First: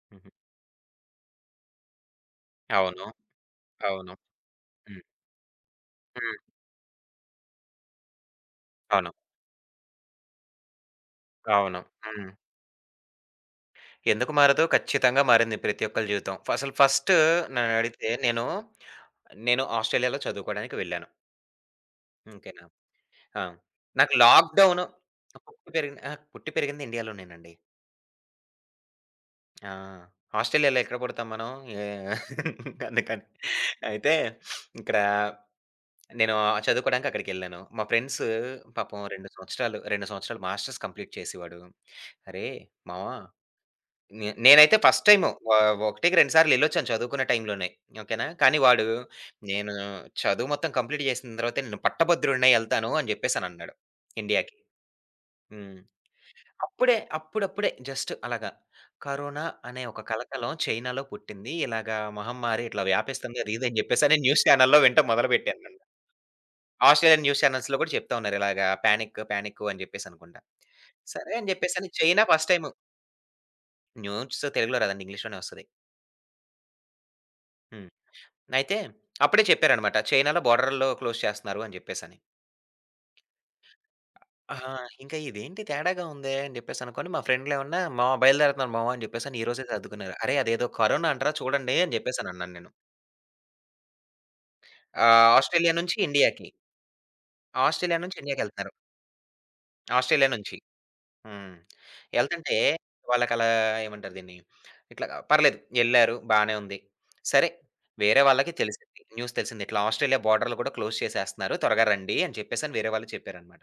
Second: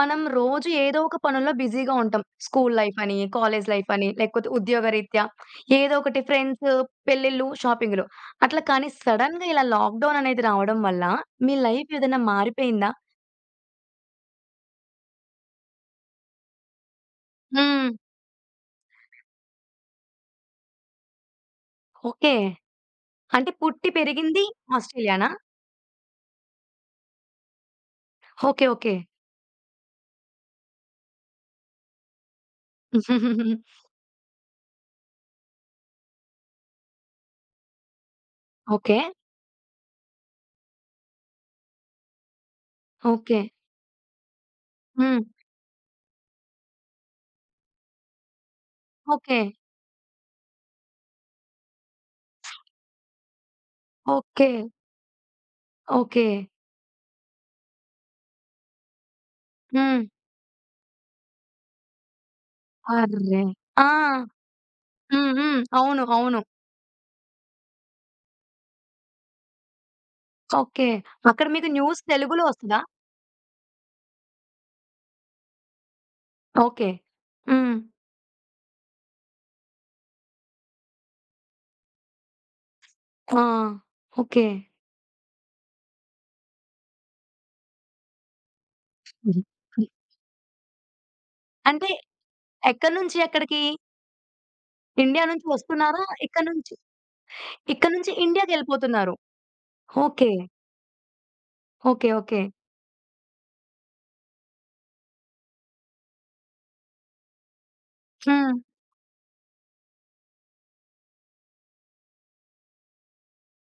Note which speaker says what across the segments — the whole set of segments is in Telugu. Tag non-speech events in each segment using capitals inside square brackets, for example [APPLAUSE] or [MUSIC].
Speaker 1: మనం
Speaker 2: హుహు.
Speaker 1: రోజు ఏదో ఒక పనుల్లో బిజీగా ఉంటాం. స్కూల్ లైఫ్
Speaker 2: అవును.
Speaker 1: అని, కాలేజ్ లైఫ్ అని,
Speaker 2: అవును.
Speaker 1: లేకపోతే
Speaker 2: హ్మ్.
Speaker 1: ఉద్యోగరీత్యా ఏదో ఒకటి
Speaker 2: హ్మ్.
Speaker 1: ఫ్రెండ్స్, పెళ్ళిళ్ళు, షాపింగ్‌లు. అట్లా కానీ
Speaker 2: అవును.
Speaker 1: సడెన్‌గా ఇలా లాక్‌డౌన్ అనేది రావడం వల్ల మీ
Speaker 2: అవును.
Speaker 1: లైఫ్ ఏదైనా
Speaker 2: హ్మ్.
Speaker 1: మారిపోయిందా?
Speaker 2: ఎందుకు మారదు? ఖచ్చితంగా మారింది ప్రతి ఒక్కళ్ళ జీవితం. అసలు ఫస్ట్
Speaker 1: హ్మ్.
Speaker 2: నన్నడిగితే నేను, నేను ఆస్ట్రేలియాలో చదువుకోవడానికి వెళ్ళాను.
Speaker 1: ఓకే.
Speaker 2: ఓకేనా? ఆ!
Speaker 1: అంటే పుట్టి
Speaker 2: నాకు
Speaker 1: పెరిగింది
Speaker 2: లాక్‌డౌను
Speaker 1: ఆస్ట్రేలియానా?
Speaker 2: పుట్టి పెరిగింది అహా! పుట్టి పెరిగింది ఇండియాలోనేనండి.
Speaker 1: ఓకే. ఓకే.
Speaker 2: ఆ! ఆస్ట్రేలియాలో ఎక్కడ పుడతాం మనం? ఏ [LAUGHS] అందుకని.
Speaker 1: [LAUGHS]
Speaker 2: అయితే ఇక్కడ నేను చదువుకోవడానికి అక్కడికెళ్ళాను. మా ఫ్రెండ్స్
Speaker 1: ఓకే.
Speaker 2: పాపం 2 సంవత్సరాలు, 2 సంవత్సరాలు మాస్టర్స్ కంప్లీట్ చేసేవాడు. "అరేయ్ మామ".
Speaker 1: ఓకే.
Speaker 2: నేనైతే ఫస్ట్
Speaker 1: హ్మ్.
Speaker 2: టైము ఒకటికి రెండు సార్లు ఎళ్ళొచ్చాను చదువుకునే టైంలోనే. ఓకేనా. కానీ వాడు
Speaker 1: ఓకే.
Speaker 2: నేను చదువు మొత్తం కంప్లీట్ చేసిన తర్వాతే నేను పట్టభద్రుడినై ఎళ్తాను అని చెప్పేసనన్నాడు
Speaker 1: ఓకే.
Speaker 2: ఇండియాకి. హ్మ్.
Speaker 1: ఓకే.
Speaker 2: అప్పుడప్పుడే జస్ట్ అలాగా కరోనా అనే ఒక
Speaker 1: హ్మ్.
Speaker 2: కలకలం చైనాలో పుట్టింది. ఇలాగా మహమ్మారి ఇట్లా వ్యాపిస్తుంది
Speaker 1: అర్రె!
Speaker 2: అది ఇది అని
Speaker 1: ఆ!
Speaker 2: చెప్పేసని న్యూస్ ఛానెల్‌లో వినటం
Speaker 1: హ్మ్. హ్మ్.
Speaker 2: మొదలుపెట్టానండి.
Speaker 1: అవును. అవును.
Speaker 2: ఆస్ట్రేలియన్ న్యూస్ ఛానెల్స్‌లో కూడా చెప్తా ఉన్నారు ఇలాగా పానిక్ అని చెప్పేసనుకుంటా.
Speaker 1: ఓకే.
Speaker 2: సరే
Speaker 1: అక్కడ
Speaker 2: అని
Speaker 1: మీకు
Speaker 2: చెప్పేసని
Speaker 1: న్యూస్
Speaker 2: చైనా
Speaker 1: తెలుగులో
Speaker 2: ఫస్ట్ టైము
Speaker 1: వస్తదా?
Speaker 2: న్యూస్ తెలుగులో రాదండి, ఇంగ్లీష్‌లోనే వస్తది.
Speaker 1: ఓకే. హ్మ్.
Speaker 2: హ్మ్. అయితే అప్పుడే చెప్పారనమాట. చైనాలో బోర్డర్‌లో క్లోజ్ చేస్తున్నారు అని జెప్పేసని.
Speaker 1: ఆ! ఓకే.
Speaker 2: ఆహా! ఇంకా ఇదేంటి తేడాగా ఉందే అని జెప్పేసనుకోని మా ఫ్రెండ్‌లేమన్నా మావ బయలుదేరుతున్నాను మావ అని
Speaker 1: హుహు.
Speaker 2: జెప్పేసని ఈ రోజే
Speaker 1: హ్మ్.
Speaker 2: సర్దుకున్నారు. అరే! అదేదో కరోనా అంటరా చూడండి
Speaker 1: అంటే
Speaker 2: అని జెప్పేసనన్నాను నేను.
Speaker 1: ఎక్కడి నుంచి ఎక్కడికి? ఇండియా
Speaker 2: ఆహ్,
Speaker 1: నుంచి
Speaker 2: ఆస్ట్రేలియా నుంచి
Speaker 1: వస్తున్నారా? ఇక్కడి
Speaker 2: ఇండియాకి,
Speaker 1: నుంచి ఇక్కడి
Speaker 2: ఆస్ట్రేలియా
Speaker 1: నుంచి
Speaker 2: నుంచి ఇండియాకెళ్తున్నారు.
Speaker 1: ఇండియాకెళ్ళిపోతున్నారు.
Speaker 2: Australia
Speaker 1: okay.
Speaker 2: నుంచి. హ్మ్.
Speaker 1: ఓకే. ఓకే.
Speaker 2: ఎళ్తుంటే వాళ్ళకలా ఏమంటారు దీన్ని? ఇట్లా పర్లేదు ఎళ్లారు, బానే ఉంది. సరే వేరే వాళ్ళకి
Speaker 1: హ్మ్.
Speaker 2: తెలిసింది. న్యూస్ తెలిసింది. ఇట్లా ఆస్ట్రేలియా బోర్డర్‌లు కూడా క్లోజ్ చేసేస్తున్నారు. త్వరగా రండి అని చెప్పేసని వేరే వాళ్ళు చెప్పారనమాట.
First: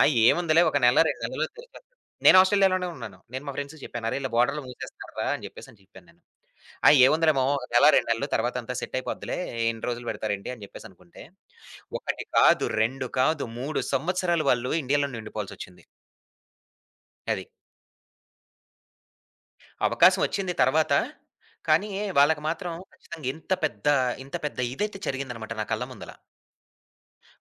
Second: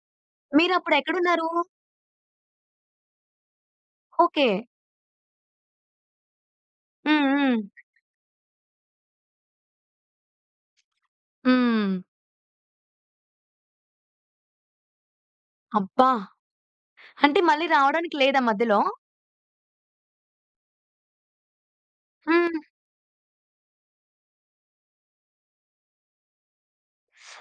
Speaker 2: ఆ! ఏముందిలే ఒక
Speaker 1: మీరప్పుడు
Speaker 2: నెల, 2
Speaker 1: ఎక్కడున్నారు?
Speaker 2: నెలల్లో తెరిచేస్తారు. నేను ఆస్ట్రేలియాలోనే ఉన్నాను. నేను మా ఫ్రెండ్స్‌కి చెప్పాను. "అరే! ఇలా
Speaker 1: ఓకే.
Speaker 2: బోర్డర్‌లు మూసేస్తున్నారురా" అని చెప్పేసని చెప్పాను నేను. "ఆ!
Speaker 1: హ్మ్.
Speaker 2: ఏముందిలే మామ,
Speaker 1: హ్మ్.
Speaker 2: ఒక నెల, 2 నెలలు తర్వాత అంతా సెట్ అయిపోద్దిలే. ఎన్ని రోజులు పెడతారేంటి" అని చెప్పేసనుకుంటే,
Speaker 1: హ్మ్.
Speaker 2: 1 కాదు, 2 కాదు, 3 సంవత్సరాలు వాళ్ళు ఇండియాలోనే ఉండిపోవాల్సొచ్చింది.
Speaker 1: అబ్బా! అంటే
Speaker 2: అది.
Speaker 1: మళ్ళీ రావడానికి లేదా మధ్యలో?
Speaker 2: అవకాశం వచ్చింది తర్వాత. కానీ, వాళ్ళకి
Speaker 1: హ్మ్.
Speaker 2: మాత్రం ఖచ్చితంగా ఇంత పెద్ద ఇదైతే జరిగిందనమాట నా కళ్ళ ముందల.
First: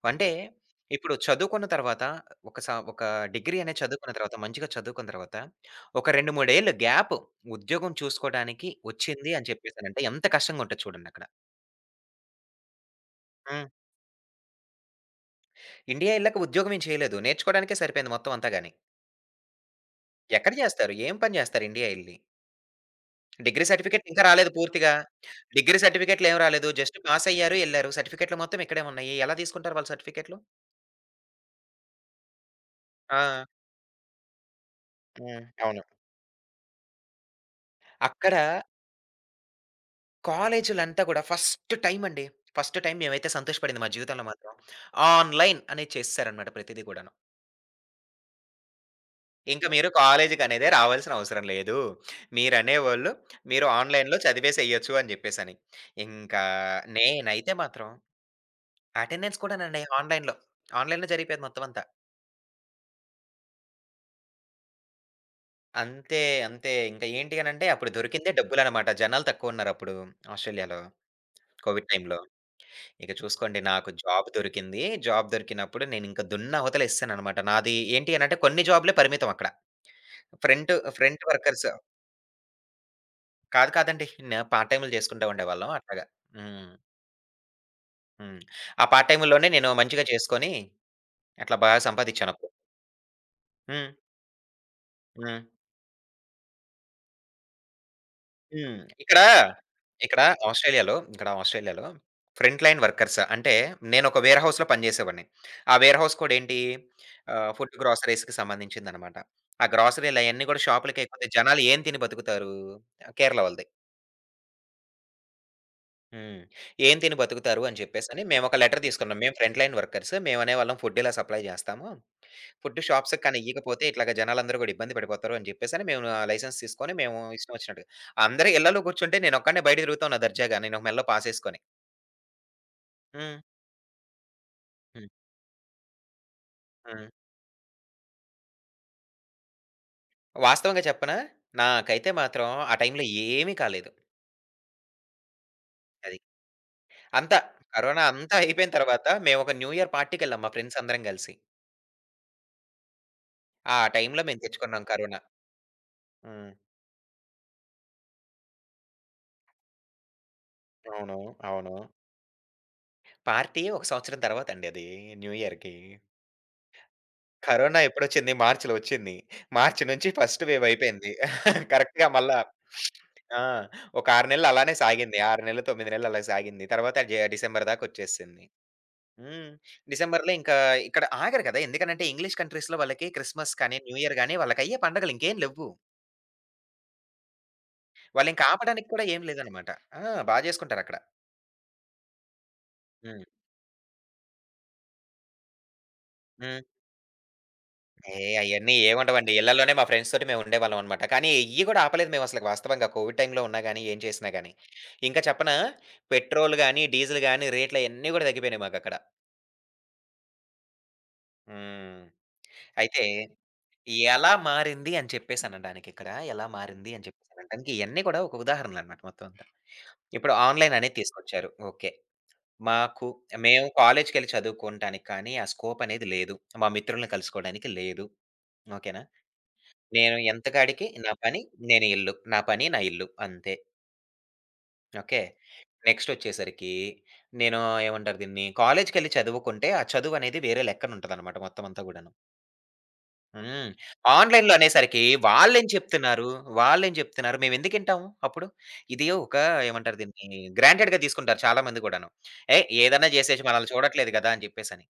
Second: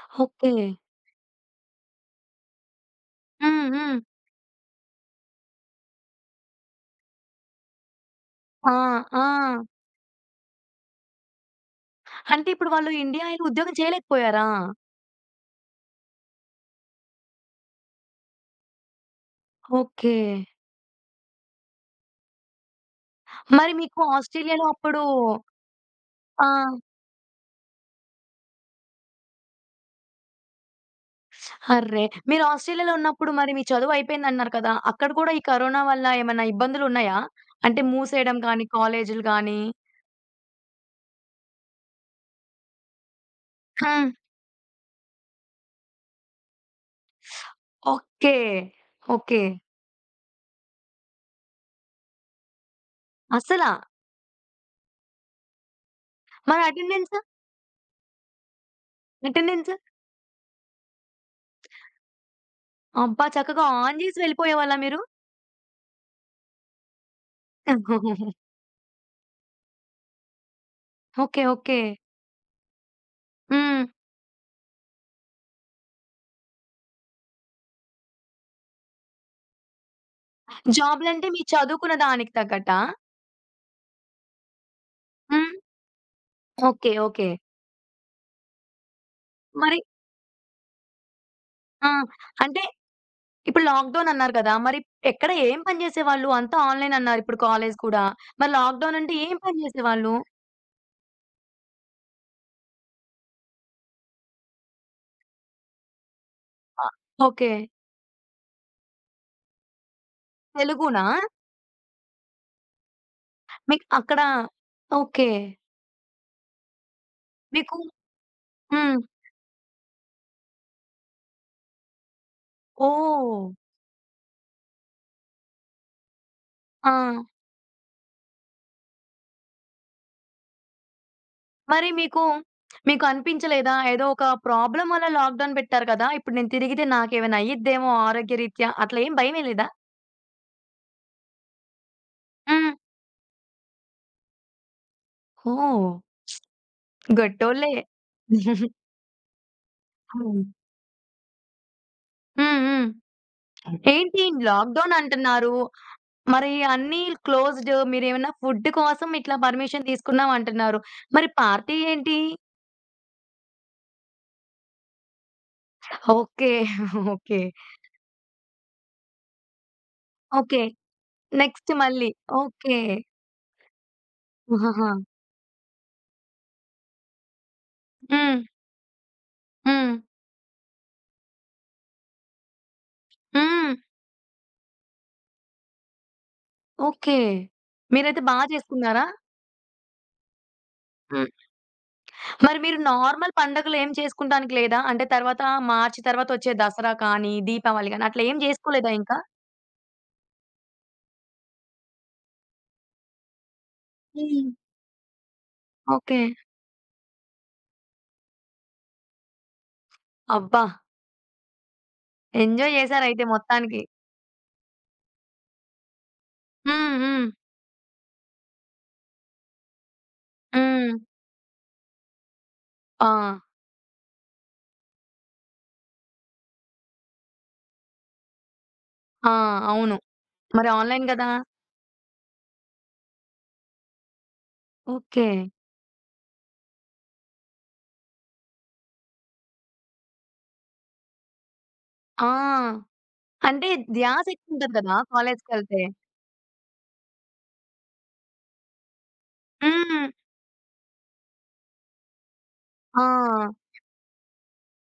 Speaker 2: అంటే,
Speaker 1: ఓకే.
Speaker 2: ఇప్పుడు చదువుకున్న తర్వాత ఒక డిగ్రీ
Speaker 1: హ్మ్.
Speaker 2: అనేది
Speaker 1: హ్మ్.
Speaker 2: చదువుకున్న తర్వాత, మంచిగా చదువుకున్న తర్వాత, ఒక 2, 3 ఏళ్ళు గ్యాప్ ఉద్యోగం
Speaker 1: ఆ!
Speaker 2: చూసుకోడానికి
Speaker 1: ఆ!
Speaker 2: వచ్చింది అని చెప్పేసనంటే, ఎంత కష్టంగా ఉంటది చూడండక్కడ.
Speaker 1: అంటే ఇప్పుడు వాళ్ళు ఇండియా ఎళ్ళి
Speaker 2: హ్మ్.
Speaker 1: ఉద్యోగం చేయలేకపోయారా?
Speaker 2: ఇండియా ఎళ్ళాక ఉద్యోగం ఏం చేయలేదు. నేర్చుకోవడానికే సరిపోయింది మొత్తం అంతా గాని.
Speaker 1: ఓకే.
Speaker 2: ఎక్కడ జేస్తారు? ఏం పని జేస్తారు ఇండియా ఎళ్లి? డిగ్రీ
Speaker 1: మరి మీకు
Speaker 2: సర్టిఫికేట్ ఇంకా రాలేదు
Speaker 1: ఆస్ట్రేలియాలో
Speaker 2: పూర్తిగా.
Speaker 1: అప్పుడు
Speaker 2: డిగ్రీ సర్టిఫికేట్‌లేమి రాలేదు.
Speaker 1: ఆ!
Speaker 2: జస్ట్ పాసయ్యారు, ఎళ్లారు. సర్టిఫికేట్‌లు మొత్తం ఇక్కడే ఉన్నాయి. ఎలా తీసుకుంటారు వాళ్ళు సర్టిఫికేట్‌లు?
Speaker 1: అర్రే! మీరు ఆస్ట్రేలియాలో
Speaker 2: ఆ!
Speaker 1: ఉన్నప్పుడు మరి మీ చదువు అయిపోయిందన్నారు కదా! అక్కడ కూడా ఈ
Speaker 2: హ్మ్. అవును.
Speaker 1: కరోనా వల్ల ఏమన్నా ఇబ్బందులున్నాయా? అంటే
Speaker 2: అక్కడ
Speaker 1: మూసేయడం కానీ, కాలేజీలు గానీ
Speaker 2: కాలేజీలంతా గూడా ఫస్ట్ టైమండి. ఫస్ట్ టైమ్ మేమైతే సంతోషపడింది మా
Speaker 1: హ్మ్.
Speaker 2: జీవితంలో మాత్రం. ఆన్‌లైన్ అనేది చేసేసారనమాట ప్రతిది గూడాను.
Speaker 1: ఓకే. ఓకే.
Speaker 2: ఇంక మీరు కాలేజీకనేదే రావాల్సిన అవసరం లేదు. మీరనేవోళ్ళు మీరు
Speaker 1: అస్సలా?
Speaker 2: ఆన్‌లైన్‌లో చదివేసేయొచ్చు అని జెప్పేసని. ఇంకా
Speaker 1: మరి అటెండెన్స్?
Speaker 2: నేనైతే మాత్రం అటెండెన్స్
Speaker 1: అటెండెన్స్?
Speaker 2: కూడానండి ఆన్‌లైన్‌లో. ఆన్‌లైన్‌లో జరిగిపోయేది మొత్తం అంతా.
Speaker 1: అబ్బా! చక్కగా ఆన్ జేసి వెళ్ళిపోయేవాళ్ళా మీరు?
Speaker 2: అంతే. అంతే. ఇంకా ఏంటి అనంటే అప్పుడు దొరికిందే డబ్బులనమాట. జనాలు తక్కువున్నారప్పుడు ఆస్ట్రేలియాలో
Speaker 1: ఓకే. ఓకే.
Speaker 2: కోవిడ్ టైమ్‌లో. ఇక చూసుకోండి
Speaker 1: హ్మ్.
Speaker 2: నాకు జాబ్ దొరికింది. జాబ్ దొరికినప్పుడు నేనింక దున్ని అవతలేసేసాననమాట. నాది ఏంటి అనంటే కొన్ని జాబ్‌లే పరిమితం అక్కడ. ఫ్రంట్
Speaker 1: జాబ్‌లంటే మీరు
Speaker 2: వర్కర్స్,
Speaker 1: చదువుకున్న దానికి తగ్గట్టా?
Speaker 2: కాదండి. పార్ట్ టైమ్‌లు చేసుకుంటా
Speaker 1: హ్మ్.
Speaker 2: ఉండేవాళ్ళం అట్లాగా. హ్మ్.
Speaker 1: ఓకే. ఓకే.
Speaker 2: హ్మ్. ఆ పార్ట్ టైమ్‌లోనే నేను
Speaker 1: మరి
Speaker 2: మంచిగా చేసుకొని అట్లా బాగా
Speaker 1: ఆ!
Speaker 2: సంపాదిచ్చానప్పుడు.
Speaker 1: అంటే ఇప్పుడు
Speaker 2: హ్మ్.
Speaker 1: లాక్‌డౌన్ అన్నారు కదా! మరి ఎక్కడ
Speaker 2: హ్మ్.
Speaker 1: ఏం పని చేసేవాళ్ళు? అంతా ఆన్‌లైన్ అన్నారు ఇప్పుడు కాలేజ్ కూడా. మరి
Speaker 2: హ్మ్.
Speaker 1: లాక్‌డౌన్ అంటే ఏం పని చేసేవాళ్ళు?
Speaker 2: ఇక్కడ ఇక్కడ ఆస్ట్రేలియాలో ఫ్రంట్ లైన్ వర్కర్స్ అంటే నేనొక వేర్ హౌస్‌లో పనిజేసేవాడిని. ఆ వేర్ హౌస్ కూడా ఏంటి
Speaker 1: ఆ! ఓకే.
Speaker 2: ఆహ్, ఫుడ్ గ్రోసరీస్‌కి సంబంధించిందనమాట. ఆ గ్రోసరీలయన్నీ గూడా
Speaker 1: తెలుగునా?
Speaker 2: షాపులకే పోతే జనాలు ఏం తిని బతుకుతారు? కేరళ వాళ్ళది.
Speaker 1: మీకు అక్కడ ఓకే.
Speaker 2: హ్మ్. ఏం తిని బతుకుతారు
Speaker 1: మీకు
Speaker 2: అని చెప్పేసని మేమొక లెటర్
Speaker 1: హ్మ్.
Speaker 2: తీసుకున్నాం. మేము ఫ్రంట్ లైన్ వర్కర్స్. మేము అనేవాళ్ళం ఫుడ్ ఇలా సప్లై జేస్తాము. Food shops
Speaker 1: oh!
Speaker 2: కానీయకపోతే ఇట్లాగ జనాలందరూ గూడా ఇబ్బంది పడిపోతారు అని జెప్పేసని మేము లైసెన్స్
Speaker 1: ఆ!
Speaker 2: తీసుకొని మేము ఇష్టం వచ్చినట్టుగా అందరూ ఇళ్ళలో కూర్చుంటే నేనొక్కడినే బయట తిరుగుతా ఉన్నా దర్జాగా. నేను మెడలో పాసేసుకొని.
Speaker 1: మరి మీకు మీకు
Speaker 2: హ్మ్.
Speaker 1: అనిపించలేదా? ఏదో ఒక ప్రాబ్లమ్ వల్ల
Speaker 2: హ్మ్.
Speaker 1: లాక్‌డౌన్ పెట్టారు కదా! ఇప్పుడు నేను తిరిగితే
Speaker 2: హ్మ్.
Speaker 1: నాకేమైనా అయ్యిద్దేమో ఆరోగ్యరీత్యా అట్లా ఏం భయమేయలేదా?
Speaker 2: వాస్తవంగా చెప్పనా? నాకైతే మాత్రం
Speaker 1: హ్మ్.
Speaker 2: ఆ టైంలో ఏమీ కాలేదు.
Speaker 1: ఓహ్!
Speaker 2: అది. అంతా
Speaker 1: గట్టోళ్ళే.
Speaker 2: కరోనా అంతా అయిపోయిన
Speaker 1: [LAUGHS]
Speaker 2: తర్వాత మేమొక న్యూ ఇయర్ పార్టీకెళ్ళాం
Speaker 1: హ్మ్.
Speaker 2: మా ఫ్రెండ్స్ అందరం గలిసి.
Speaker 1: హ్మ్. హ్మ్.
Speaker 2: ఆ టైంలో
Speaker 1: ఏంటి
Speaker 2: మేము తెచ్చుకున్నాం
Speaker 1: లాక్‌డౌన్
Speaker 2: కరోనా.
Speaker 1: అంటున్నారు. మరి
Speaker 2: హ్మ్.
Speaker 1: అన్నీ క్లోజ్డ్ మీరేమన్నా ఫుడ్ కోసం ఇట్లా పర్మిషన్ తీసుకున్నాం అంటున్నారు.
Speaker 2: అవును.
Speaker 1: మరి
Speaker 2: అవును.
Speaker 1: పార్టీ ఏంటి?
Speaker 2: పార్టీ ఒక సంవత్సరం తర్వాతండి, అది న్యూ ఇయర్‌కి.
Speaker 1: ఓకే. ఓకే.
Speaker 2: కరోనా ఎప్పుడొచ్చింది? మార్చ్‌లో వచ్చింది. మార్చి నుంచి ఫస్ట్
Speaker 1: ఓకే.
Speaker 2: వేవ్ అయిపోయింది.
Speaker 1: నెక్స్ట్
Speaker 2: కరెక్ట్‌గా
Speaker 1: మళ్ళీ
Speaker 2: మళ్ళా
Speaker 1: ఓకే.
Speaker 2: ఆ! ఒక 6 నెలలు అలానే
Speaker 1: ఆహాహా!
Speaker 2: సాగింది. 6 నెలలు, 9 నెలలు అలా సాగింది. తర్వాత డిసెంబర్ దాకా
Speaker 1: హ్మ్.
Speaker 2: వచ్చేసింది. హ్మ్.
Speaker 1: హ్మ్.
Speaker 2: డిసెంబర్‌లో ఇంకా ఇక్కడ ఆగరు కదా! ఎందుకనంటే ఇంగ్లీష్ కంట్రీస్‌లో వాళ్ళకి క్రిస్మస్
Speaker 1: హ్మ్.
Speaker 2: కానీ, న్యూ ఇయర్ గాని వాళ్ళకయ్యే పండగలు ఇంకేం లెవ్వు.
Speaker 1: ఓకే. మీరైతే బా
Speaker 2: వాళ్ళింక ఆపడానికి కూడా
Speaker 1: చేసుకున్నారా?
Speaker 2: ఏం లేదనమాట. ఆ! బా జేసుకుంటారక్కడ.
Speaker 1: హ్మ్. మరి మీరు
Speaker 2: హ్మ్.
Speaker 1: నార్మల్ పండగలు ఏం చేసుకుంటానికి లేదా? అంటే తర్వాత మార్చి తర్వాత వచ్చే
Speaker 2: హ్మ్.
Speaker 1: దసరా కానీ, దీపావళి గానీ అట్లా
Speaker 2: ఏహ్!
Speaker 1: ఏం
Speaker 2: అయన్నీ
Speaker 1: చేసుకోలేదా ఇంకా?
Speaker 2: ఏముండవండి. ఇళ్ళలోనే మా ఫ్రెండ్స్ తోటి మేము ఉండేవాళ్ళం అనమాట. కానీ ఎయ్యి కూడా ఆపలేదు మేమసలకి వాస్తవంగా. కోవిడ్ టైమ్‌లో ఉన్నా గాని, ఏం చేసినా
Speaker 1: హ్మ్.
Speaker 2: గాని. ఇంకా చెప్పనా,
Speaker 1: ఓకే.
Speaker 2: పెట్రోల్ గాని, డీజిల్ గాని రేట్లయన్నీ గూడా తగ్గిపోయినాయి మాకక్కడ.
Speaker 1: అబ్బా!
Speaker 2: హ్మ్.
Speaker 1: ఎంజాయ్
Speaker 2: అయితే
Speaker 1: చేసారైతే మొత్తానికి.
Speaker 2: ఎలా మారింది అని చెప్పేసనడానికి ఇక్కడ ఎలా మారింది
Speaker 1: హ్మ్.
Speaker 2: అని
Speaker 1: హ్మ్.
Speaker 2: చెప్పేసనడానికి ఇయన్నీ కూడా ఒక ఉదాహరణలనమాట మొత్తం అంతా. ఇప్పుడు ఆన్‌లైన్
Speaker 1: హ్మ్.
Speaker 2: అనేది తీసుకొచ్చారు. ఓకే.
Speaker 1: ఆ!
Speaker 2: మాకు మేము కాలేజ్‌కెళ్ళి చదువుకోవటానికి కానీ, ఆ స్కోప్ అనేది లేదు. మా మిత్రుల్ని కలుసుకోవడానికి లేదు. ఓకేనా?
Speaker 1: ఆ! అవును.
Speaker 2: నేను ఎంత
Speaker 1: మరి
Speaker 2: కాడికి
Speaker 1: ఆన్‌లైన్
Speaker 2: నా
Speaker 1: గదా!
Speaker 2: పని, నేను ఇల్లు. నా పని, నా ఇల్లు, అంతే. ఓకే.
Speaker 1: ఓకే.
Speaker 2: నెక్స్టొచ్చేసరికి నేను ఏమంటారు దీన్ని, కాలేజ్‌కెళ్ళి చదువుకుంటే, ఆ చదువనేది వేరే లెక్కన ఉంటదనమాట మొత్తం అంతా గూడాను.
Speaker 1: ఆ! అంటే
Speaker 2: హ్మ్.
Speaker 1: ధ్యాస
Speaker 2: ఆన్‌లైన్‌లో
Speaker 1: ఎక్కువుంటది కదా!
Speaker 2: అనేసరికి
Speaker 1: కాలేజ్‌కెళ్తే.
Speaker 2: వాళ్ళేం చెప్తున్నారు, మేమెందుకింటాము అప్పుడు? ఇది ఒక ఏమంటారు
Speaker 1: హ్మ్.
Speaker 2: దీన్ని, గ్రాంటెడ్‌గా తీసుకుంటారు చాలా మంది గూడాను. ఏయ్!
Speaker 1: ఆ!
Speaker 2: ఏదన్నా జేసేసి మనల్ని చూడట్లేదు గదా! అని జెప్పేసని.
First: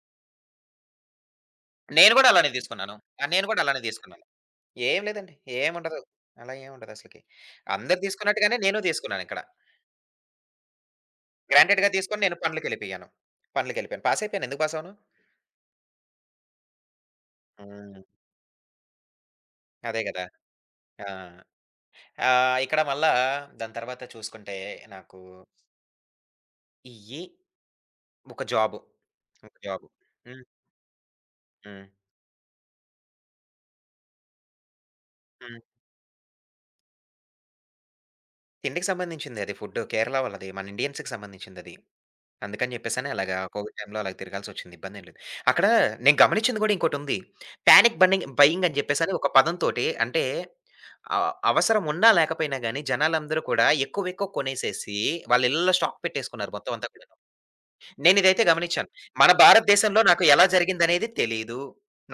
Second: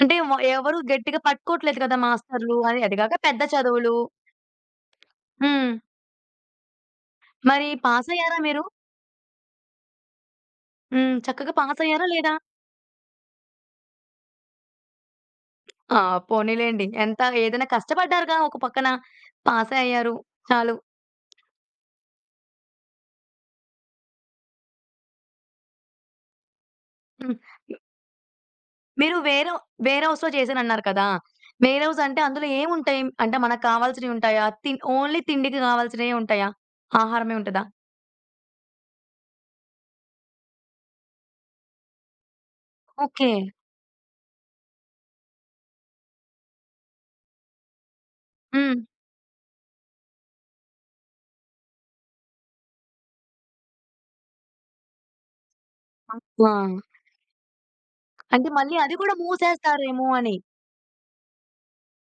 Speaker 1: అంటే వ ఎవరు గట్టిగా పట్టుకోవట్లేదు కదా!
Speaker 2: నేను గూడా అలానే
Speaker 1: మాస్టర్‌లు. అది
Speaker 2: తీసుకున్నాను.
Speaker 1: అదిగాక
Speaker 2: ఆ!
Speaker 1: పెద్ద
Speaker 2: నేను గూడా అలానే
Speaker 1: చదువులు.
Speaker 2: తీసుకున్నాను. ఏం లేదండి.
Speaker 1: హ్మ్.
Speaker 2: ఏముండదు. అలా ఏముండదసలకి.
Speaker 1: మరి
Speaker 2: అందరూ
Speaker 1: పాసయ్యారా
Speaker 2: తీసుకున్నట్టుగానే
Speaker 1: మీరు?
Speaker 2: నేను తీసుకున్నానిక్కడ.
Speaker 1: హ్మ్. చక్కగా
Speaker 2: గ్రాంటెడ్‌గా
Speaker 1: పాసయ్యారా
Speaker 2: తీసుకొని
Speaker 1: లేదా?
Speaker 2: నేను పనులకెళ్ళిపోయాను. పాస్ అయిపోయాను. ఎందుకు పాస్ అవ్వను?
Speaker 1: ఆ! పోనీలెండి. ఎంత ఏదైనా
Speaker 2: హ్మ్.
Speaker 1: కష్టపడ్డారుగా ఒక పక్కన. పాసే
Speaker 2: అదే
Speaker 1: అయ్యారు.
Speaker 2: గదా!
Speaker 1: చాలు.
Speaker 2: ఆ! ఆహ్, ఇక్కడ మళ్ళా దాని తర్వాత చూసుకుంటే నాకు ఇయ్యి,
Speaker 1: హ్మ్.
Speaker 2: ఒక జాబు.
Speaker 1: మీరు వేరే
Speaker 2: ఒక జాబు.
Speaker 1: వేర్ హౌస్‌లో
Speaker 2: హ్మ్.
Speaker 1: చేశానన్నారు కదా! వేర్
Speaker 2: హ్మ్.
Speaker 1: హౌస్ అంటే అందులో ఏముంటాయి? అంటే మనకు కావాల్సినవి ఉంటాయా? తిన్ ఓన్లీ తిండికి
Speaker 2: హ్మ్.
Speaker 1: కావాల్సినయే ఉంటాయా? ఆహారమే ఉంటదా?
Speaker 2: తిండికి సంబంధించింది అది ఫుడ్డు. కేరళ వాళ్ళది. మన ఇండియన్స్‌కి సంబంధించిందది. అందుకని జెప్పేసని
Speaker 1: ఓకే.
Speaker 2: అలాగా కోవిడ్ టైమ్‌లో అలాగ తిరగాల్సొచ్చింది. ఇబ్బందేం లేదు. అక్కడ నేను గమనించింది గూడా ఇంకోటుంది. పానిక్ బన్నింగ్ బయింగ్ అని
Speaker 1: హ్మ్.
Speaker 2: జెప్పేసని ఒక పదంతోటి అంటే ఆహ్, అవసరం ఉన్నా లేకపోయినా గానీ జనాలందరూ కూడా ఎక్కువ ఎక్కువ కొనేసేసి వాళ్ళ ఇళ్లల్లో స్టాక్ పెట్టేసుకున్నారు
Speaker 1: ఆ!
Speaker 2: మొత్తం అంతా కూడాను. నేనిదైతే
Speaker 1: అంటే మళ్ళీ
Speaker 2: గమనిచ్చాను.
Speaker 1: అది కూడా
Speaker 2: మన భారతదేశంలో
Speaker 1: మూసేస్తారేమో
Speaker 2: నాకు
Speaker 1: అని.
Speaker 2: ఎలా జరిగిందనేది తెలీదు.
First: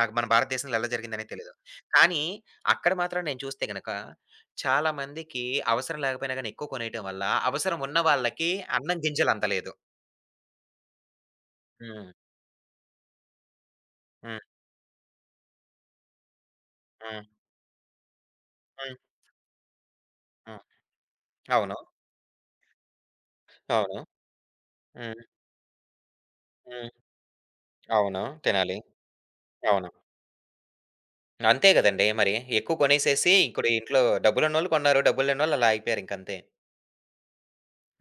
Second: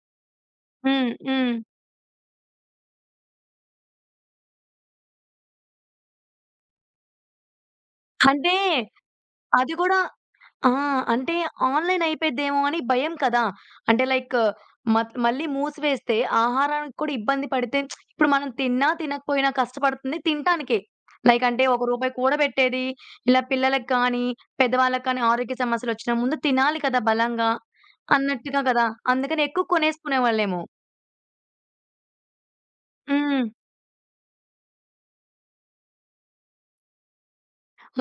Speaker 2: నాకు మన భారతదేశంలో ఎలా
Speaker 1: హ్మ్.
Speaker 2: జరిగిందనేది తెలీదు.
Speaker 1: హ్మ్.
Speaker 2: కానీ అక్కడ మాత్రం నేను చూస్తే గనక చాలా మందికి అవసరం లేకపోయినా గానీ ఎక్కువ కొనేయటం వల్ల అవసరం ఉన్న వాళ్ళకి
Speaker 1: అంటే
Speaker 2: అన్నం గింజలందలేదు.
Speaker 1: అది కూడా ఆ! అంటే ఆన్‌లైన్
Speaker 2: హ్మ్.
Speaker 1: అయిపోయిద్దేమో అని భయం కదా! అంటే లైక్
Speaker 2: హ్మ్.
Speaker 1: మత్ మళ్ళీ మూసివేస్తే ఆహారానికి కూడా
Speaker 2: హ్మ్.
Speaker 1: ఇబ్బంది పడితే ఇప్పుడు మనం తిన్నా,
Speaker 2: హ్మ్.
Speaker 1: తినకపోయినా కష్టపడుతుంది
Speaker 2: హ్మ్.
Speaker 1: తినటానికే. లైక్ అంటే రూ.
Speaker 2: అవును.
Speaker 1: 1 కూడబెట్టేది ఇలా పిల్లలకి
Speaker 2: అవును.
Speaker 1: కానీ, పెద్దవాళ్ళకి కానీ
Speaker 2: హ్మ్.
Speaker 1: ఆరోగ్య సమస్యలొచ్చినా ముందు తినాలి
Speaker 2: హ్మ్.
Speaker 1: కదా బలంగా
Speaker 2: అవును.
Speaker 1: అన్నట్టుగా
Speaker 2: తినాలి.
Speaker 1: కదా! అందుకని ఎక్కువ
Speaker 2: అవును.
Speaker 1: కొనేసుకునేవాళ్ళేమో.
Speaker 2: అంతే గదండీ! మరి ఎక్కువ కొనేసేసి
Speaker 1: హ్మ్.
Speaker 2: ఇప్పుడు ఇంట్లో డబ్బులున్నోళ్ళు కొన్నారు. డబ్బుల్లేనోళ్ళు అలా అయిపోయారింకంతే.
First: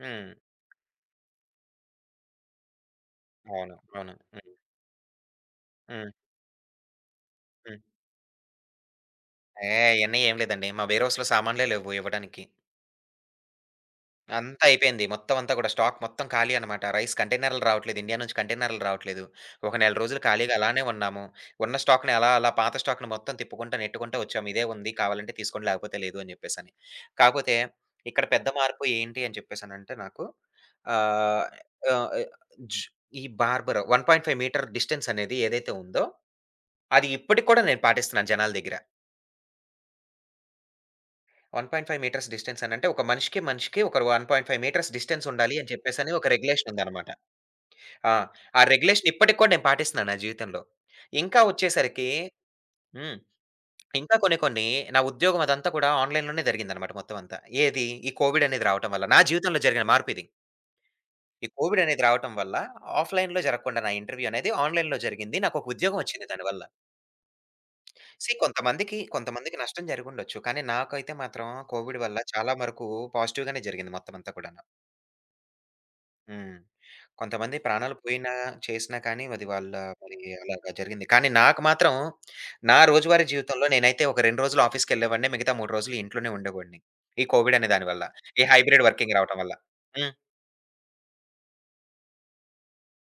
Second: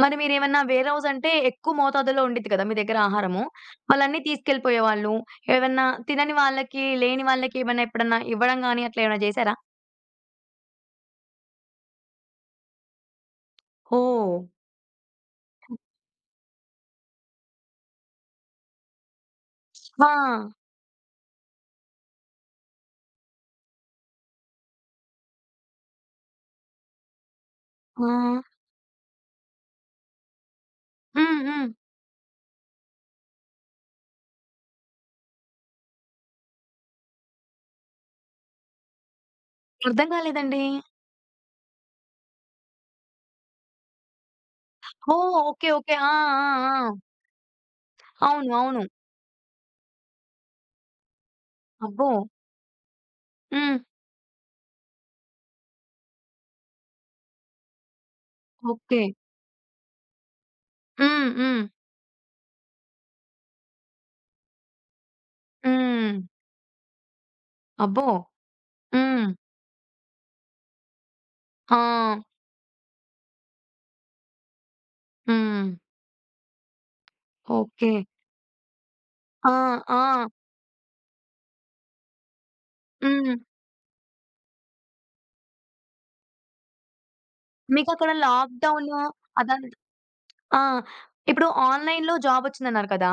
Speaker 1: మరి
Speaker 2: హ్మ్.
Speaker 1: మీరేమన్నా వేర్‌హౌస్ అంటే ఎక్కువ మోతాదులో ఉండిద్ది కదా! మీ దగ్గర ఆహారము.
Speaker 2: అవును. అవును.
Speaker 1: వాళ్ళన్నీ
Speaker 2: హ్మ్.
Speaker 1: తీసుకెళ్ళిపోయేవాళ్ళు. ఏవన్నా
Speaker 2: హ్మ్.
Speaker 1: తినని వాళ్ళకి, లేని వాళ్ళకి
Speaker 2: హ్మ్.
Speaker 1: ఏమన్నా ఎప్పుడన్నా ఇవ్వడం గాని అట్లా ఏమైనా చేశారా?
Speaker 2: ఏహ్! అయన్నీ ఏం లేదండి. మా వేర్‌హౌస్‌లో సామాన్లే లేవు ఇవ్వడానికి.
Speaker 1: ఓహ్!
Speaker 2: అంతా అయిపోయింది. మొత్తం అంతా కూడా స్టాక్ మొత్తం ఖాళీ అనమాట. రైస్ కంటైనర్‌లు రావట్లేదు. ఇండియా నుంచి కంటైనర్‌లు రావట్లేదు. ఒక నెల
Speaker 1: ఆ!
Speaker 2: రోజులు ఖాళీగా అలానే ఉన్నాము. ఉన్న స్టాక్‌ని అలా అలా పాత స్టాక్‌ని మొత్తం తిప్పుకుంటా, నెట్టుకుంటా వచ్చాము. ఇదే ఉంది, కావాలంటే తీసుకోండి లేకపోతే లేదు అని జెప్పేసని. కాపోతే ఇక్కడ
Speaker 1: ఆ!
Speaker 2: పెద్ద మార్పు ఏంటి అని చెప్పేసనంటే నాకు
Speaker 1: హ్మ్.
Speaker 2: ఆహ్,
Speaker 1: హ్మ్.
Speaker 2: ఆహ్, జు ఈ బార్బర్ 1.5 మీటర్ డిస్టెన్స్ అనేది ఏదైతే ఉందో అది ఇప్పటికి కూడా నేను పాటిస్తున్నాను జనాల దగ్గర.
Speaker 1: అర్థం కాలేదండి.
Speaker 2: 1.5 మీటర్స్ డిస్టెన్స్ అనంటే ఒక మనిషికి, మనిషికి ఒక 1.5 మీటర్స్ డిస్టెన్స్
Speaker 1: ఓహ్!
Speaker 2: ఉండాలి
Speaker 1: ఓకే.
Speaker 2: అని
Speaker 1: ఓకే. ఆ!
Speaker 2: చెప్పేసని ఒక
Speaker 1: ఆ!
Speaker 2: రెగ్యులేషన్
Speaker 1: ఆ!
Speaker 2: ఉందనమాట. ఆ!
Speaker 1: అవును.
Speaker 2: ఆ
Speaker 1: అవును.
Speaker 2: రెగ్యులేషన్ ఇప్పటికి కూడా నేను పాటిస్తున్నాను నా జీవితంలో. ఇంకా వచ్చేసరికి
Speaker 1: అబ్బో!
Speaker 2: హ్మ్.
Speaker 1: హ్మ్.
Speaker 2: ఇంకా కొన్ని కొన్ని నా ఉద్యోగం అదంతా కూడా ఆన్‌లైన్‌లోనే జరిగిందనమాట మొత్తం అంతా. ఏది? ఈ కోవిడ్ అనేది రావటం
Speaker 1: ఓకే.
Speaker 2: వల్ల. నా జీవితంలో జరిగిన మార్పిది.
Speaker 1: హ్మ్.
Speaker 2: ఈ
Speaker 1: హ్మ్.
Speaker 2: కోవిడ్ అనేది రావటం వల్ల ఆఫ్‌లైన్‌లో జరగకుండా నా ఇంటర్వ్యూ అనేది ఆన్‌లైన్‌లో జరిగింది. నాకొక ఉద్యోగం
Speaker 1: హ్మ్.
Speaker 2: వచ్చింది దానివల్ల.
Speaker 1: అబ్బో! హ్మ్.
Speaker 2: కొంతమందికి నష్టం జరిగుండొచ్చు. కానీ నాకైతే మాత్రం
Speaker 1: ఆ!
Speaker 2: కోవిడ్ వల్ల చాలా వరకు పాజిటివ్‌గానే జరిగింది మొత్తం అంతా కూడాను.
Speaker 1: హ్మ్.
Speaker 2: హ్మ్. కొంతమంది
Speaker 1: ఓకే.
Speaker 2: ప్రాణాలు పోయినా, చేసినా కానీ అది
Speaker 1: ఆ!
Speaker 2: వాళ్ళ మరి
Speaker 1: ఆ!
Speaker 2: అలాగా జరిగింది. కానీ నాకు మాత్రం నా రోజువారీ
Speaker 1: హ్మ్.
Speaker 2: జీవితంలో నేనైతే ఒక 2 రోజులు ఆఫీస్‌కెళ్ళేవాడిని. మిగతా 3 రోజులు ఇంట్లోనే ఉండేవాడిని. ఈ కోవిడ్ అనే దాని వల్ల.
Speaker 1: మీకక్కడ
Speaker 2: ఈ హైబ్రిడ్
Speaker 1: లాక్‌డౌను
Speaker 2: వర్కింగ్ రావటం వల్ల.
Speaker 1: అదం
Speaker 2: హ్మ్.
Speaker 1: ఆ! ఇప్పుడు ఆన్‌లైన్‌లో జాబొచ్చిందన్నారు కదా!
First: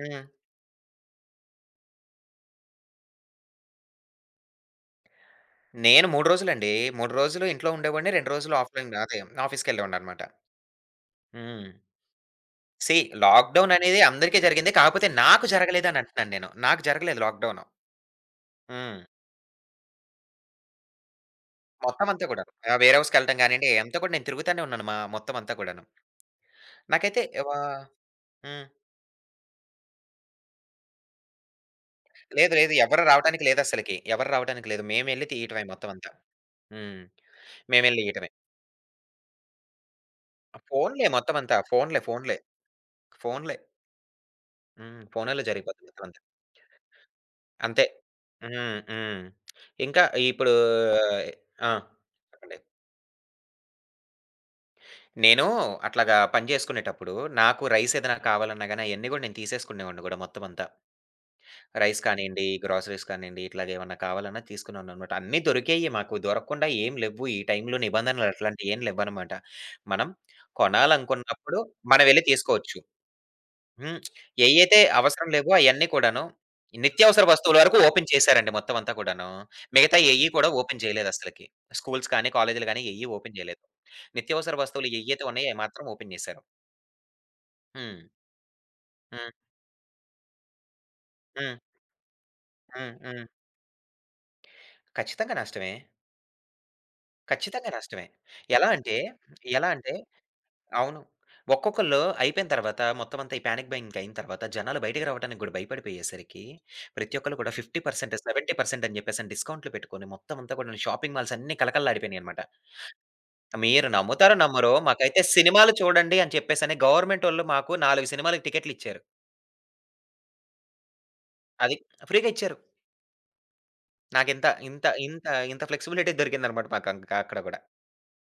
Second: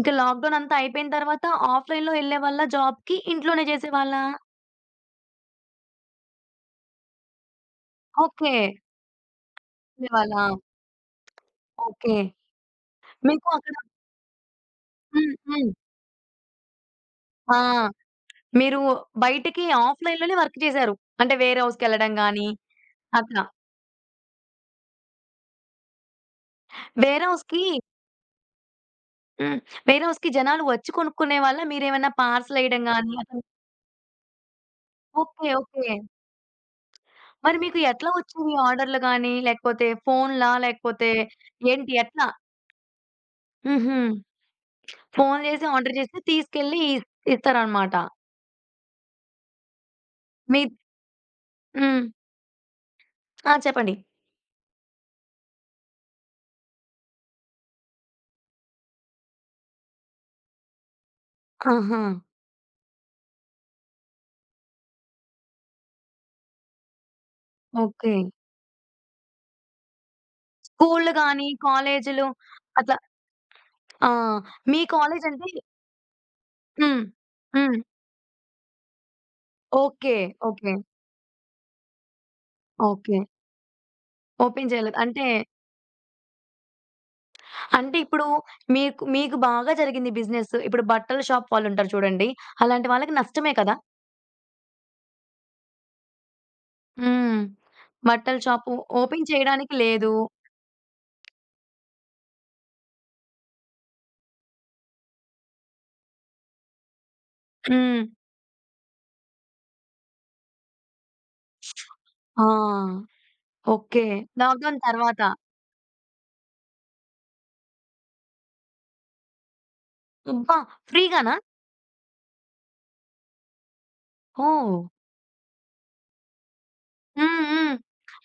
Speaker 1: ఇంకా లాక్‌డౌన్ అంతా అయిపోయిన తర్వాత ఆఫ్‌లైన్‌లో ఎళ్ళేవాళ్ళా జాబ్‌కి? ఇంట్లోనే చేసేవాళ్ళా?
Speaker 2: నేను 3 రోజులండి. 3 రోజులు ఇంట్లో ఉండేవాడిని. 2
Speaker 1: ఓకే.
Speaker 2: రోజులు ఆఫ్‌లైన్, అదే ఆఫీస్‌కెళ్ళేవాడిననమాట.
Speaker 1: వెళ్ళేవాళ్ళా?
Speaker 2: హ్మ్.
Speaker 1: ఓకే.
Speaker 2: సీ
Speaker 1: మీకు
Speaker 2: లాక్‌డౌన్
Speaker 1: అక్కడ
Speaker 2: అనేది అందరికీ జరిగింది. కాకపోతే
Speaker 1: హ్మ్.
Speaker 2: నాకు
Speaker 1: హ్మ్.
Speaker 2: జరగలేదని అంటున్నాను నేను. నాకు జరగలేదు లాక్‌డౌను.
Speaker 1: ఆ! మీరు
Speaker 2: హ్మ్.
Speaker 1: బయటికి ఆఫ్‌లైన్‌లోనే వర్క్ చేశారు. అంటే వేర్
Speaker 2: మొత్తం
Speaker 1: హౌస్‌కెళ్ళడం
Speaker 2: అంతా
Speaker 1: గాని
Speaker 2: కూడాను. ఆహ్, వేర్ హౌస్‌కెళ్ళటం
Speaker 1: అట్లా.
Speaker 2: గానియండి, అంతా కూడా నేను తిరుగుతానే ఉన్నాను మా మొత్తం అంతా కూడాను. నాకైతే
Speaker 1: వేర్
Speaker 2: వ
Speaker 1: హౌస్‌కి
Speaker 2: హ్మ్.
Speaker 1: హ్మ్. వేర్ హౌస్‌కి జనాలు వచ్చి కొనుక్కునేవాళ్ళా? మీరేమన్నా
Speaker 2: లేదు.
Speaker 1: పార్సెలేయడం
Speaker 2: ఎవరు
Speaker 1: గాని అట్లా
Speaker 2: రావడానికి లేదస్సలకి. ఎవరు రావడానికి లేదు. మేమెళ్లి
Speaker 1: ఓకే.
Speaker 2: తీయటమే
Speaker 1: ఓకే.
Speaker 2: మొత్తం అంతా. హ్మ్.
Speaker 1: మరి మీకు
Speaker 2: మేమెళ్లి
Speaker 1: ఎట్లా
Speaker 2: ఇయటమే.
Speaker 1: వచ్చేవి ఆర్డర్‌లు గాని, లేకపోతే ఫోన్‌లా?
Speaker 2: ఫోనులే
Speaker 1: లేకపోతే
Speaker 2: మొత్తం అంతా.
Speaker 1: ఏంటి ఎట్లా?
Speaker 2: ఫోనులే.
Speaker 1: హుహు.
Speaker 2: హ్మ్.
Speaker 1: ఫోను
Speaker 2: ఫోనుల్లో
Speaker 1: చేసి
Speaker 2: జరిగిపోద్ది
Speaker 1: ఆర్డర్
Speaker 2: మొత్తం
Speaker 1: చేస్తే
Speaker 2: అంతా.
Speaker 1: తీసుకెళ్ళి ఇస్
Speaker 2: అంతే.
Speaker 1: ఇస్తారనమాట.
Speaker 2: హ్మ్. హ్మ్. ఇంకా ఇప్పుడు
Speaker 1: మీ
Speaker 2: ఆ!
Speaker 1: హ్మ్.
Speaker 2: చెప్పండి.
Speaker 1: ఆ! చెప్పండి.
Speaker 2: నేను అట్లాగా పని జేసుకునేటప్పుడు నాకు రైస్ ఏదైనా కావాలన్నా గాని అయన్నీ గూడా నేను తీసేసుకునేవాడిని గూడా మొత్తం అంతా.
Speaker 1: ఆహా!
Speaker 2: రైస్ కానియండి, గ్రోసరీస్ కానియండి, ఇట్లాగేమన్నా కావాలన్నా తీసుకునేవాడిననమాట. అన్నీ దొరికేయి మాకు. దొరకకుండా ఏం లేవ్వు. ఈ టైంలో
Speaker 1: ఓకే.
Speaker 2: నిబంధనలు అట్లాంటియేం లెవ్వనమాట. మనం
Speaker 1: స్కూల్లు గాని,
Speaker 2: కొనాలనుకున్నప్పుడు, మనం వెళ్లి
Speaker 1: కాలేజీలు
Speaker 2: తీసుకోవచ్చు.
Speaker 1: అట్లా
Speaker 2: హ్మ్.
Speaker 1: ఆ!
Speaker 2: ఏయైతే
Speaker 1: మీ కాలేజ్
Speaker 2: అవసరం
Speaker 1: అంటే
Speaker 2: లేవో అయన్నీ కూడాను
Speaker 1: హ్మ్.
Speaker 2: నిత్యావసర వస్తువుల
Speaker 1: హ్మ్.
Speaker 2: వరకు ఓపెన్ చేశారండి మొత్తం అంతా కూడాను. మిగతా
Speaker 1: ఓకే.
Speaker 2: ఏయి కూడా
Speaker 1: ఓకే.
Speaker 2: ఓపెన్ చేయలేదస్సలకి. స్కూల్స్ కానీ, కాలేజీలు గానీ ఏయి
Speaker 1: ఓకే.
Speaker 2: ఓపెన్ చేయలేదు. నిత్యావసర
Speaker 1: ఓపెన్
Speaker 2: వస్తువులు
Speaker 1: చేయలేదు.
Speaker 2: ఏయైతే
Speaker 1: అంటే,
Speaker 2: ఉన్నాయో అయి మాత్రం ఓపెన్ చేశారు.
Speaker 1: అంటే
Speaker 2: హ్మ్.
Speaker 1: ఇప్పుడు మీకు,
Speaker 2: హ్మ్.
Speaker 1: మీకు బాగా జరిగింది బిజినెస్. ఇప్పుడు బట్టల షాప్
Speaker 2: హ్మ్.
Speaker 1: వాళ్ళుంటారు చూడండి. అలాంటి
Speaker 2: హ్మ్.
Speaker 1: వాళ్ళకి
Speaker 2: హ్మ్.
Speaker 1: నష్టమే కదా!
Speaker 2: ఖచ్చితంగా నష్టమే.
Speaker 1: హ్మ్.
Speaker 2: ఖచ్చితంగా నష్టమే.
Speaker 1: బట్టల
Speaker 2: ఎలా
Speaker 1: షాపు
Speaker 2: అంటే,
Speaker 1: ఓపెన్
Speaker 2: ఎలా
Speaker 1: చేయడానికి
Speaker 2: అంటే
Speaker 1: లేదు.
Speaker 2: అవును. ఒక్కొక్కళ్ళు అయిపోయిన తర్వాత మొత్తం అంతా ఈ పానిక్ బయింగ్ అయిన తర్వాత జనాలు బయటికి రావడానికి గూడా భయపడిపోయేసరికి ప్రతి ఒక్కళ్ళు కూడా
Speaker 1: హ్మ్.
Speaker 2: 50%, 70% అని చెప్పేసని డిస్కౌంట్‌లు పెట్టుకొని మొత్తం అంతా కూడాను షాపింగ్ మాల్స్ అన్నీ కళకళలాడిపోయినాయన్నమాట.
Speaker 1: ఆ!
Speaker 2: మీరు
Speaker 1: ఓకే.
Speaker 2: నమ్ముతారో నమ్మరో,
Speaker 1: లాక్‌డౌన్ తర్వాత.
Speaker 2: మాకైతే సినిమాలు చూడండి అని చెప్పేసని గవర్నమెంటోళ్ళు మాకు 4 సినిమాలకి టికెట్లు ఇచ్చారు.
Speaker 1: అబ్బా! ఫ్రీగానా?
Speaker 2: అది ఫ్రీగా ఇచ్చారు. నాకింత
Speaker 1: ఓహ్!
Speaker 2: ఇంత ఇంత ఇంత ఇంత ఫ్లెక్సిబిలిటీ దొరికిందన్నమాట మాకు అంక
Speaker 1: హ్మ్.
Speaker 2: అక్కడ గూడా.
Speaker 1: హ్మ్.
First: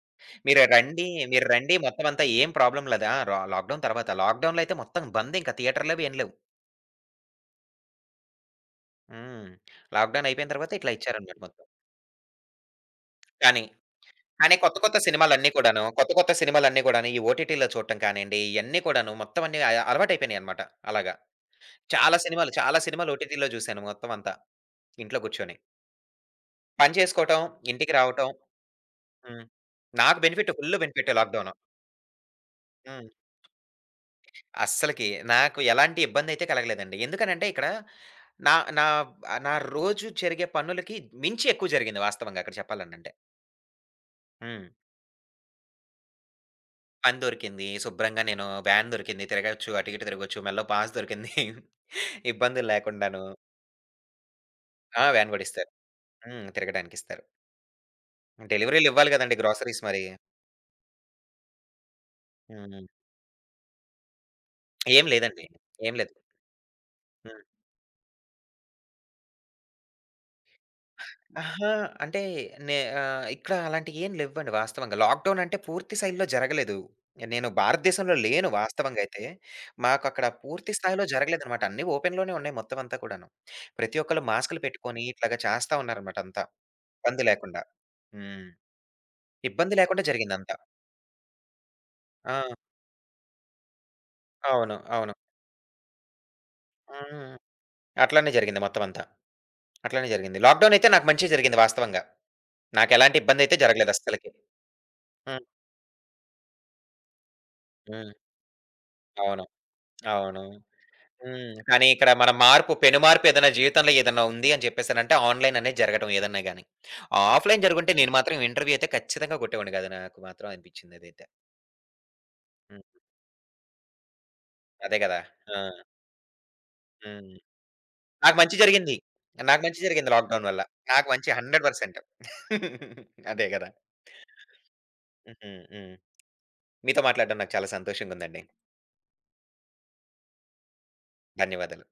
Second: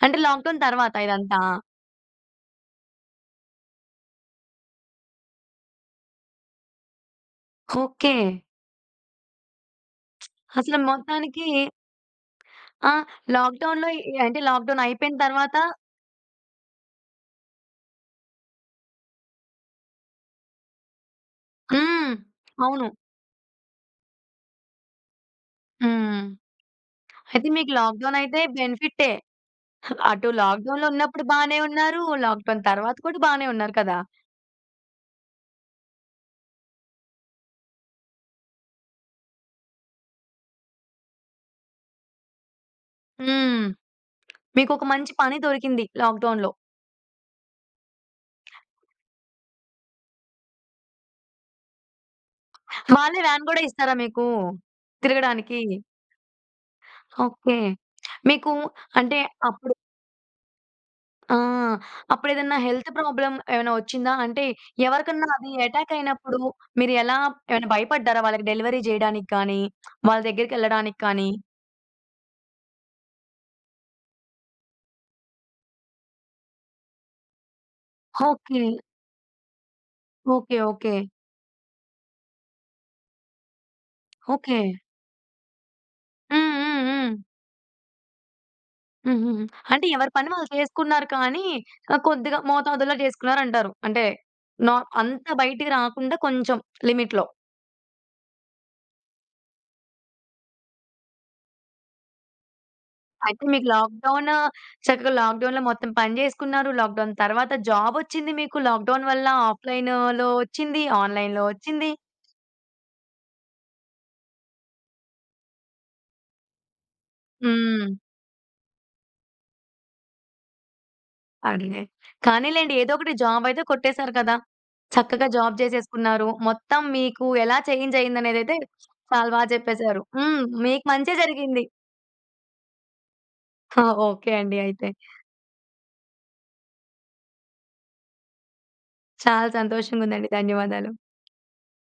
Speaker 1: అంటే లాక్‌డౌన్
Speaker 2: మీరు
Speaker 1: తర్వాత
Speaker 2: రండి,
Speaker 1: ఇదంతా.
Speaker 2: మీరు రండి, మొత్తం అంతా ఏం ప్రాబ్లమ్ లేదు. ఆ! రా లాక్‌డౌన్ తర్వాత. లాక్‌డౌన్‌లో అయితే మొత్తం బంద్, ఇంక థియేటర్‌లు అవి ఏం లేవు.
Speaker 1: ఓకే.
Speaker 2: హ్మ్. లాక్‌డౌన్ అయిపోయిన తర్వాత
Speaker 1: అసలు
Speaker 2: ఇట్లా ఇచ్చారన్నమాట
Speaker 1: మొత్తానికి
Speaker 2: మొత్తం.
Speaker 1: ఆ!
Speaker 2: కానీ,
Speaker 1: లాక్‌డౌన్‌లో ఎ అంటే
Speaker 2: కానీ
Speaker 1: లాక్‌డౌన్ అయిపోయిన తర్వాత
Speaker 2: కొత్త కొత్త సినిమాలన్నీ కూడాను ఈ ఓటీటీలో చూడటం కానియండి, ఇయన్నీ కూడాను మొత్తం అన్నీ అలవాటయిపోయినాయన్నమాట. అలాగా.
Speaker 1: హ్మ్.
Speaker 2: చాలా
Speaker 1: అవును.
Speaker 2: సినిమాలు ఓటీటీలో చూసాను మొత్తం అంతా. ఇంట్లో కూర్చొని.
Speaker 1: హ్మ్.
Speaker 2: పని చేసుకోవటం,
Speaker 1: అయితే మీకు
Speaker 2: ఇంటికి
Speaker 1: లాక్‌డౌన్
Speaker 2: రావటం.
Speaker 1: అయితే బెనిఫిట్టే.
Speaker 2: హ్మ్. నాకు
Speaker 1: అటు
Speaker 2: బెనిఫిట్, ఫుల్
Speaker 1: లాక్‌డౌన్‌లో
Speaker 2: బెనిఫిట్
Speaker 1: ఉన్నప్పుడు
Speaker 2: లాక్‌డౌను.
Speaker 1: బానే ఉన్నారు. లాక్‌డౌన్ తర్వాత
Speaker 2: హ్మ్.
Speaker 1: కూడా బానే ఉన్నారు కదా!
Speaker 2: అస్సలకి నాకు ఎలాంటి ఇబ్బందయితే కలగలేదండి. ఎందుకనంటే ఇక్కడ నా నా నా రోజు జరిగే పనులకి మించి ఎక్కువ జరిగింది వాస్తవంగా అక్కడ చెప్పాలనంటే.
Speaker 1: హ్మ్.
Speaker 2: హ్మ్.
Speaker 1: మీకొక మంచి పని దొరికింది లాక్‌డౌన్‌లో.
Speaker 2: పని దొరికింది. శుభ్రంగా నేను వ్యాన్ దొరికింది. తిరగొచ్చు. అటు ఇటు తిరగొచ్చు. మెడలో పాస్ దొరికింది. [LAUGHS] ఇబ్బందులు
Speaker 1: వాళ్ళే
Speaker 2: లేకుండాను.
Speaker 1: వ్యాన్ గూడా ఇస్తారా మీకు
Speaker 2: ఆ! వ్యాన్ గూడా
Speaker 1: తిరగడానికి?
Speaker 2: ఇస్తారు. హ్మ్. తిరగడానికిస్తారు.
Speaker 1: ఓకే. మీకు
Speaker 2: డెలివరీలివ్వాలి
Speaker 1: అంటే
Speaker 2: గదండీ
Speaker 1: అప్పుడు
Speaker 2: గ్రోసరీస్ మరి.
Speaker 1: ఆ! అప్పుడేదన్నా
Speaker 2: హ్మ్.
Speaker 1: హెల్త్ ప్రాబ్లమ్ ఏమైనా వచ్చిందా? అంటే
Speaker 2: ఏం
Speaker 1: ఎవరికన్నా
Speaker 2: లేదండి.
Speaker 1: అది అటాక్
Speaker 2: ఏం లేదు.
Speaker 1: అయినప్పుడు మీరు ఎలా ఏమైనా భయపడ్డారా? వాళ్ళకి డెలివరీ జేయడానికి కానీ, వాళ్ళ దగ్గరికెళ్ళడానికి కానీ?
Speaker 2: అహా! అంటే నే ఆహ్, ఇక్కడ అలాంటియేం లెవ్వండి వాస్తవంగా. లాక్‌డౌన్ అంటే పూర్తి స్థాయిలో జరగలేదు. నేను భారతదేశంలో లేను
Speaker 1: ఓకే.
Speaker 2: వాస్తవంగా అయితే. మాకక్కడ
Speaker 1: ఓకే.
Speaker 2: పూర్తి
Speaker 1: ఓకే.
Speaker 2: స్థాయిలో జరగలేదనమాట. అన్నీ ఓపెన్‌లోనే ఉన్నాయి మొత్తం అంతా కూడాను. ప్రతి ఒక్కళ్ళు
Speaker 1: ఓకే.
Speaker 2: మాస్కులు పెట్టుకొని ఇట్లాగా చేస్తా ఉన్నారనమాట అంతా.
Speaker 1: హ్మ్. హ్మ్. హ్మ్.
Speaker 2: ఇబ్బంది లేకుండా. హ్మ్.
Speaker 1: హుహుహు.
Speaker 2: ఇబ్బంది
Speaker 1: అంటే
Speaker 2: లేకుండా
Speaker 1: ఎవరి పని వాళ్ళు
Speaker 2: జరిగిందంతా.
Speaker 1: చేసుకున్నారు కానీ, ఆహ్,
Speaker 2: ఆ!
Speaker 1: కొద్దిగా మోతాదులో చేసుకున్నారంటారు. అంటే, నా
Speaker 2: అవును. అవును.
Speaker 1: అంత బయటికి రాకుండా కొంచెం లిమిట్‌లో.
Speaker 2: హ్మ్. అట్లానే జరిగింది మొత్తం అంతా. అట్లానే జరిగింది. లాక్‌డౌన్ అయితే నాకు మంచే జరిగింది వాస్తవంగా. నాకెలాంటి
Speaker 1: అయితే
Speaker 2: ఇబ్బందయితే
Speaker 1: మీకు
Speaker 2: జరగలేదు
Speaker 1: లాక్‌డౌన్
Speaker 2: అస్సలకి.
Speaker 1: చక్కగా
Speaker 2: హ్మ్.
Speaker 1: లాక్‌డౌన్‌లో మొత్తం పని జేసుకున్నారు. లాక్‌డౌన్ తర్వాత
Speaker 2: హ్మ్.
Speaker 1: జాబొచ్చింది మీకు. లాక్‌డౌన్ వల్ల
Speaker 2: అవును.
Speaker 1: ఆఫ్‌లైన్‌లో
Speaker 2: అవును.
Speaker 1: వచ్చింది. ఆన్‌లైన్‌లో
Speaker 2: హ్మ్. కానీ
Speaker 1: వచ్చింది.
Speaker 2: ఇక్కడ మన మార్పు, పెను మార్పు ఏదైనా జీవితంలో ఏదన్నా ఉంది అని చెప్పేసనంటే ఆన్‌లైన్ అనేది జరగటం ఏదన్నా గాని. ఆఫ్‌లైన్
Speaker 1: హ్మ్.
Speaker 2: జరుగుంటే నేను మాత్రం ఇంటర్వ్యూ అయితే ఖచ్చితంగా కొట్టేవాడిని కాదు. నాకు మాత్రం అనిపించింది అదైతే.
Speaker 1: అదే. కానీలెండి
Speaker 2: హ్మ్.
Speaker 1: ఏదో ఒకటి జాబ్ అయితే కొట్టేసారు కదా!
Speaker 2: అదే కదా!
Speaker 1: చక్కగా
Speaker 2: ఆ!
Speaker 1: జాబ్ జేసేసుకున్నారు. మొత్తం మీకు
Speaker 2: హ్మ్.
Speaker 1: ఎలా చేంజ్
Speaker 2: నాకు మంచి
Speaker 1: అయిందనేదైతే
Speaker 2: జరిగింది.
Speaker 1: చాలా బా
Speaker 2: నాకు మంచి
Speaker 1: జెప్పేశారు.
Speaker 2: జరిగింది
Speaker 1: హ్మ్.
Speaker 2: లాక్‌డౌన్ వల్ల.
Speaker 1: మీకు
Speaker 2: నాకు
Speaker 1: మంచే
Speaker 2: మంచి
Speaker 1: జరిగింది.
Speaker 2: 100% [LAUGHS] అదే కదా!
Speaker 1: [LAUGHS] ఓకే అండి అయితే.
Speaker 2: హ్మ్. హ్మ్. మీతో మాట్లాడడం నాకు చాలా సంతోషంగుందండి.
Speaker 1: చాలా సంతోషంగుందండి. ధన్యవాదాలు.
Speaker 2: ధన్యవాదాలు.